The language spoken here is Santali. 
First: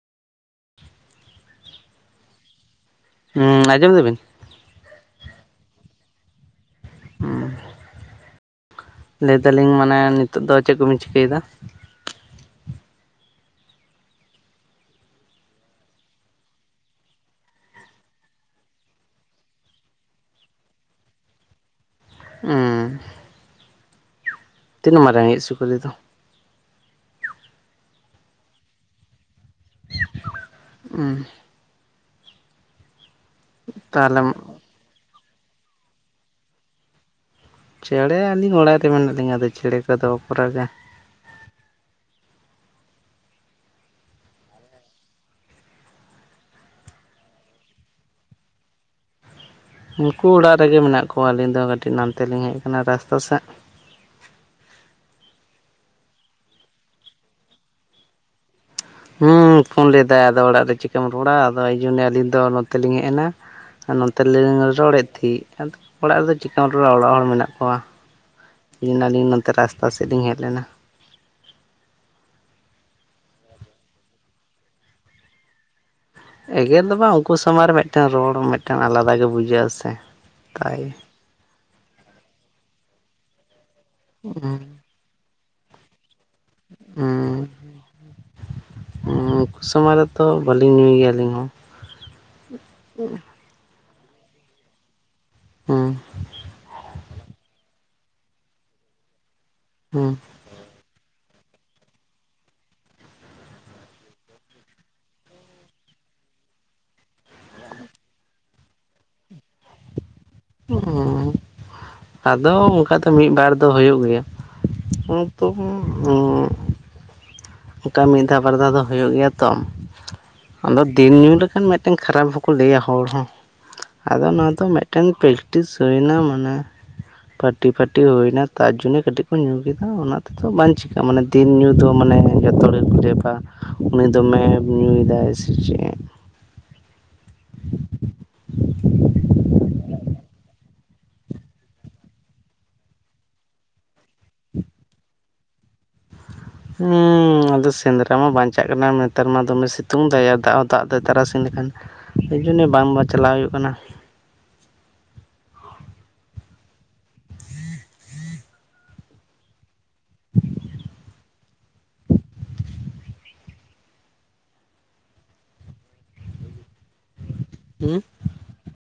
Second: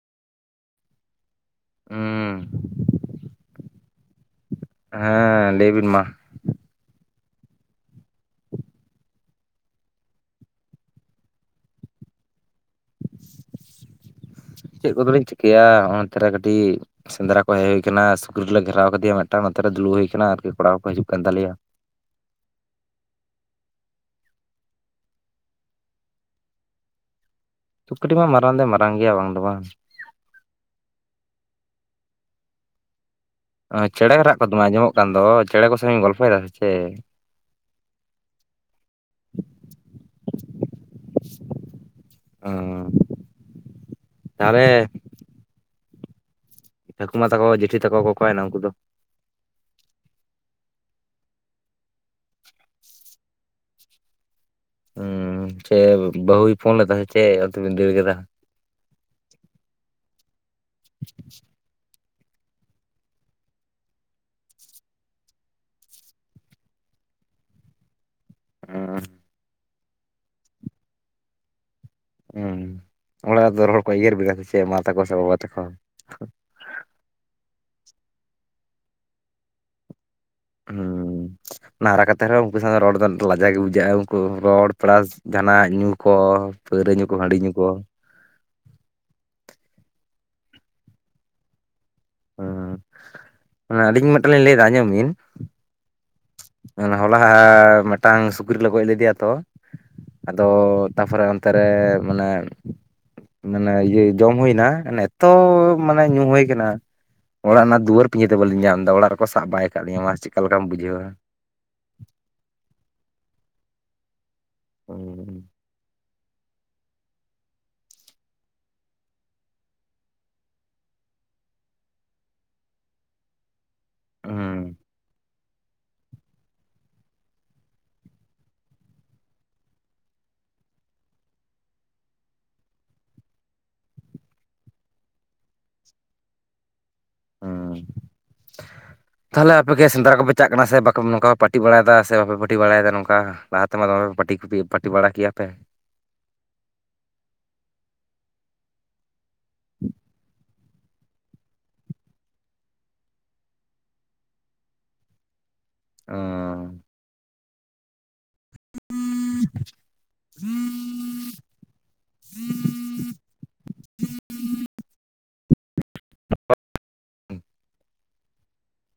ᱚᱸ ᱦᱩᱸ ᱟᱡᱚᱢ ᱫᱟᱵᱤᱱ ᱦᱮᱸ ᱞᱟᱹᱭ ᱵᱤᱱ ᱢᱟ ᱦᱩ ᱞᱟᱹᱭ ᱫᱟᱞᱤᱧ ᱢᱟᱱᱮ ᱱᱤᱛᱳ ᱫᱚ ᱪᱮᱫ ᱠᱚᱵᱤᱱ ᱪᱤᱠᱟᱹᱭᱫᱟ ᱪᱮᱫ ᱠᱚᱫᱚ ᱞᱤᱧ ᱪᱤᱠᱟᱹᱭᱟ ᱚᱱᱚᱛᱮᱨᱮ ᱠᱟᱹᱴᱤᱡ ᱥᱮᱸᱫᱽᱨᱟ ᱠᱚ ᱦᱮᱡ ᱦᱩᱭ ᱟᱠᱟᱱᱟ ᱥᱩᱠᱨᱤ ᱞᱮ ᱜᱷᱮᱨᱟᱣ ᱟᱠᱟᱫᱮᱭᱟ ᱢᱤᱫᱴᱟᱝ ᱱᱚᱛᱮᱨᱮ ᱫᱩᱲᱩᱵ ᱦᱩᱭ ᱟᱠᱟᱱᱟ ᱟᱨᱠᱤ ᱠᱚᱲᱟ ᱦᱚᱸᱠᱚ ᱦᱤᱡᱩᱜ ᱠᱟᱱ ᱛᱟᱞᱮᱭᱟ᱾ ᱦᱩᱸ ᱛᱤᱱ ᱢᱟᱨᱟᱝ ᱤᱡ ᱥᱩᱠᱨᱤ ᱫᱚ᱾ ᱥᱩᱠᱨᱤ ᱢᱟ ᱢᱟᱨᱟᱝ ᱫᱚᱭ ᱢᱟᱨᱟᱝ ᱜᱮᱭᱟ ᱵᱟᱝ ᱫᱚ ᱵᱟᱝ ᱩᱸ ᱪᱮᱸᱬᱮ ᱛᱟᱦᱚᱞᱮ ᱨᱟᱜ ᱠᱚ ᱫᱚᱢᱮ ᱟᱸᱡᱚᱢᱚᱜ ᱠᱟᱱ ᱫᱚ ᱪᱮᱸᱬᱮ ᱠᱚ ᱥᱟ ᱤᱧ ᱜᱚᱞᱯᱷᱚ ᱭᱮᱫᱟ ᱥᱮ ᱪᱮᱫ ᱪᱮᱸᱬᱮ ᱟᱹᱞᱤᱧ ᱚᱲᱟᱜ ᱨᱮ ᱢᱮᱱᱟᱜ ᱞᱤᱧᱟᱹ ᱟᱫᱚ ᱪᱮᱸᱬᱮ ᱠᱚᱫᱚ ᱵᱟᱠᱚ ᱨᱟᱜᱟ᱾ ᱚ ᱛᱟᱦᱚᱞᱮ ᱠᱟᱠᱤ ᱢᱟ ᱛᱟᱠᱚ ᱡᱤᱴᱷᱤ ᱛᱟᱠᱚ ᱠᱚ ᱚᱠᱟᱭᱮᱱᱟ ᱩᱱᱠᱩ ᱫᱚ ᱩᱱᱠᱩ ᱚᱲᱟᱜ ᱨᱮᱜᱮ ᱢᱮᱱᱟᱜ ᱠᱚᱣᱟ᱾ ᱟᱹᱞᱤᱧ ᱫᱚ ᱠᱟᱹᱴᱤᱡ ᱱᱟᱱᱛᱮ ᱞᱤᱧ ᱦᱮᱡ ᱟᱠᱟᱱᱟ ᱨᱟᱥᱛᱟ ᱥᱮᱫ ᱦᱩ ᱪᱮᱫ ᱵᱟᱹᱦᱩᱭ ᱯᱷᱳᱱ ᱞᱮᱫ ᱛᱟᱸᱦᱮᱫ ᱥᱮ ᱪᱮᱫ ᱚᱱᱛᱮ ᱵᱤᱱ ᱫᱟᱹᱲ ᱠᱮᱫᱟ ᱦᱩᱸ ᱯᱷᱳᱱ ᱞᱮᱫᱟᱭ ᱟᱫᱚ ᱚᱲᱟᱜ ᱨᱮ ᱪᱤᱠᱟᱹᱢ ᱨᱚᱲᱟ ᱟᱫᱚ ᱮᱤ ᱡᱚᱱᱱᱚ ᱟᱹᱞᱤᱧ ᱫᱚ ᱱᱚᱛᱮᱞᱤᱧ ᱦᱮᱡ ᱮᱱᱟ᱾ ᱟᱨ ᱱᱚᱛᱮ ᱨᱮᱞᱤᱧ ᱨᱚᱲᱮᱫ ᱛᱟᱦᱮᱫ᱾ᱚᱲᱟᱜ ᱨᱮᱫᱚ ᱪᱤᱠᱟᱢ ᱨᱚᱲᱟ ᱚᱲᱟᱜ ᱦᱚᱲ ᱢᱮᱱᱟᱜ ᱠᱚᱣᱟ ᱦᱮᱡ ᱮᱱᱟᱞᱤᱧ ᱱᱚᱛᱮ ᱨᱟᱥᱛᱟ ᱥᱮᱫ ᱞᱤᱧ ᱦᱮᱡ ᱞᱮᱱᱟ᱾ ᱦᱮᱸ ᱚᱲᱟᱜ ᱨᱮᱫᱚ ᱨᱚᱲ ᱠᱚ ᱮᱜᱮᱨ ᱵᱮᱱᱟ ᱥᱮ ᱪᱮᱫ ᱢᱟ ᱛᱟᱠᱚ ᱥᱮ ᱵᱟᱵᱟ ᱛᱟᱠᱚ ᱮᱜᱮᱨ ᱫᱚ ᱵᱟᱝ, ᱩᱱᱠᱩ ᱥᱟᱢᱟᱝ ᱨᱮ ᱢᱤᱫᱴᱮᱱ ᱨᱚᱲ ᱢᱤᱫᱴᱮᱱ ᱟᱞᱟᱫᱟ ᱜᱮ ᱵᱩᱡᱷᱟᱹᱜ-ᱟ ᱥᱮ ᱛᱟᱭ ᱦᱮᱸ ᱦᱟᱨᱟ ᱠᱟᱛᱮ ᱨᱮᱸᱦᱚ ᱩᱱᱠᱩ ᱥᱟᱶ ᱨᱚᱲ ᱫᱚ ᱞᱟᱡᱟᱣ ᱜᱮ ᱵᱩᱡᱷᱟᱹᱜᱼᱟ ᱩᱱᱠᱩ ᱨᱚᱲ ᱯᱞᱟᱥ ᱡᱟᱦᱟᱱᱟᱜ ᱧᱩ ᱠᱚ ᱯᱟᱹᱣᱨᱟᱹ ᱧᱩ ᱠᱚ ᱦᱟᱺᱰᱤ ᱧᱩ ᱠᱚ ᱩᱱᱠᱩ ᱥᱟᱢᱟᱝ ᱨᱮᱛᱚ ᱵᱟᱹᱞᱤᱧ ᱧᱩᱭ ᱜᱮᱭᱟ ᱟᱹᱞᱤᱧ ᱦᱚᱸ ᱦᱚᱸ ᱟᱹᱞᱤᱧ ᱢᱤᱫᱴᱮᱱ ᱞᱤᱧ ᱞᱟᱹᱭ ᱮᱫᱟ ᱟᱸᱡᱚᱢ ᱵᱤᱱ ᱦᱮᱸ ᱦᱚᱞᱟ ᱢᱤᱫᱴᱟᱝ ᱥᱩᱠᱨᱤ ᱞᱮ ᱜᱚᱡ ᱞᱮᱫᱮᱭᱟ ᱛᱚ ᱦᱩᱸ ᱟᱫᱚ ᱛᱟᱯᱚᱨᱮ ᱚᱱᱛᱮ ᱨᱮ ᱢᱟᱱᱮ ᱢᱟᱱᱮ ᱤᱭᱟᱹ ᱡᱚᱢ ᱦᱩᱭᱮᱱᱟ ᱢᱟᱱᱮ ᱮᱛᱚ ᱢᱟᱱᱮ ᱧᱩ ᱦᱩᱭ ᱟᱠᱟᱱᱟ᱾ ᱚᱲᱟᱜ ᱨᱮᱱᱟᱜ ᱫᱩᱣᱟᱹᱨ ᱯᱤᱡᱟᱹ ᱛᱮ ᱵᱟᱹᱞᱤᱧ ᱧᱟᱢ ᱮᱫᱟ ᱚᱲᱟᱜ ᱨᱮᱠᱚ ᱥᱟᱵ ᱵᱟᱭ ᱟᱠᱟᱫ ᱞᱤᱧᱟᱹ ᱢᱟ ᱪᱮᱫ ᱞᱮᱠᱟᱢ ᱵᱩᱡᱷᱟᱹᱣᱟ ᱚᱸ ᱟᱫᱚ ᱚᱱᱠᱟ ᱫᱚ ᱢᱤᱫ ᱵᱟᱨ ᱫᱚ ᱦᱩᱭᱩᱜ ᱜᱮᱭᱟ᱾ ᱦᱩᱸ [unintelligible] ᱚᱱᱠᱟ ᱢᱤᱫ ᱫᱷᱟᱣ ᱵᱟᱨ ᱫᱷᱟᱣ ᱫᱚ ᱦᱩᱭᱩᱜ ᱜᱮᱭᱟ ᱛᱚ, ᱟᱫᱚ ᱫᱤᱱ ᱧᱩ ᱞᱮᱠᱷᱟᱱ ᱢᱤᱫ ᱴᱮᱱ ᱠᱷᱟᱨᱟᱯ ᱦᱚᱸᱠᱚ ᱞᱟᱹᱭᱟ ᱦᱚᱲ ᱦᱚᱸ, ᱟᱫᱚ ᱚᱱᱟ ᱫᱚ ᱦᱩᱸ ᱢᱤᱫ ᱴᱮᱱ ᱯᱮᱠᱴᱤᱥ ᱦᱩᱭᱮᱱᱟ ᱢᱟᱱᱮ, ᱯᱟᱹᱴᱤ ᱯᱷᱟᱴᱤ ᱦᱩᱭᱱᱟ ᱛᱟᱨ ᱡᱚᱱᱱᱮ ᱠᱟᱹᱴᱤᱡ ᱵᱚ ᱧᱩ ᱠᱮᱫᱟ ᱚᱱᱟ ᱛᱮᱫᱚ ᱵᱟᱝ ᱪᱤᱠᱟᱹᱜᱼᱟ᱾ ᱢᱟᱱᱮ ᱫᱤᱱ ᱧᱩ ᱫᱚ ᱢᱟᱱᱮ ᱡᱚᱛᱚ ᱦᱚᱲ ᱜᱮᱠᱚ ᱞᱟᱹᱭᱟ ᱵᱟᱝ ᱩᱱᱤ ᱫᱚᱢᱮ ᱧᱩᱭᱫᱟᱭ ᱥᱮ ᱪᱮᱫ ᱦᱚ ᱛᱟᱦᱚᱞᱮ ᱟᱯᱮᱜᱮ ᱥᱮᱫᱽᱨᱟ ᱠᱚᱯᱮ ᱪᱟᱜ ᱠᱟᱱᱟ ᱥᱮ ᱵᱟᱠᱚ ᱱᱚᱝᱠᱟ ᱯᱟᱹᱴᱤ ᱵᱟᱲᱟᱭᱫᱟ ᱥᱮ ᱵᱟᱯᱮ ᱯᱟᱹᱴᱤ ᱵᱟᱲᱟᱭᱮᱫᱟ ᱱᱚᱝᱠᱟ ᱞᱟᱦᱟ ᱛᱮᱢᱟ ᱫᱚᱢᱮ ᱯᱟᱴᱤ ᱵᱟᱲᱟ ᱠᱮᱭᱟ ᱯᱮ ᱦᱮᱸ ᱟᱫᱚ ᱥᱮᱸᱫᱽᱨᱟ ᱢᱟ ᱵᱟᱧᱪᱟᱜ ᱠᱟᱱᱟ ᱱᱮᱛᱟᱨ ᱢᱟ ᱫᱚᱢᱮ ᱥᱤᱛᱩᱝ ᱫᱟ ᱫᱟᱜ ᱦᱚᱸ ᱫᱟᱜ ᱫᱟᱭ ᱛᱟᱨᱟᱥᱤᱧ ᱞᱮᱠᱷᱟᱱ ᱮᱤ ᱡᱚᱱᱱᱮ ᱵᱟᱝ ᱪᱟᱞᱟᱣ ᱦᱩᱭᱩᱜ ᱠᱟᱱᱟ᱾ ᱚ [inaudible] [inaudible] ᱦᱮᱸ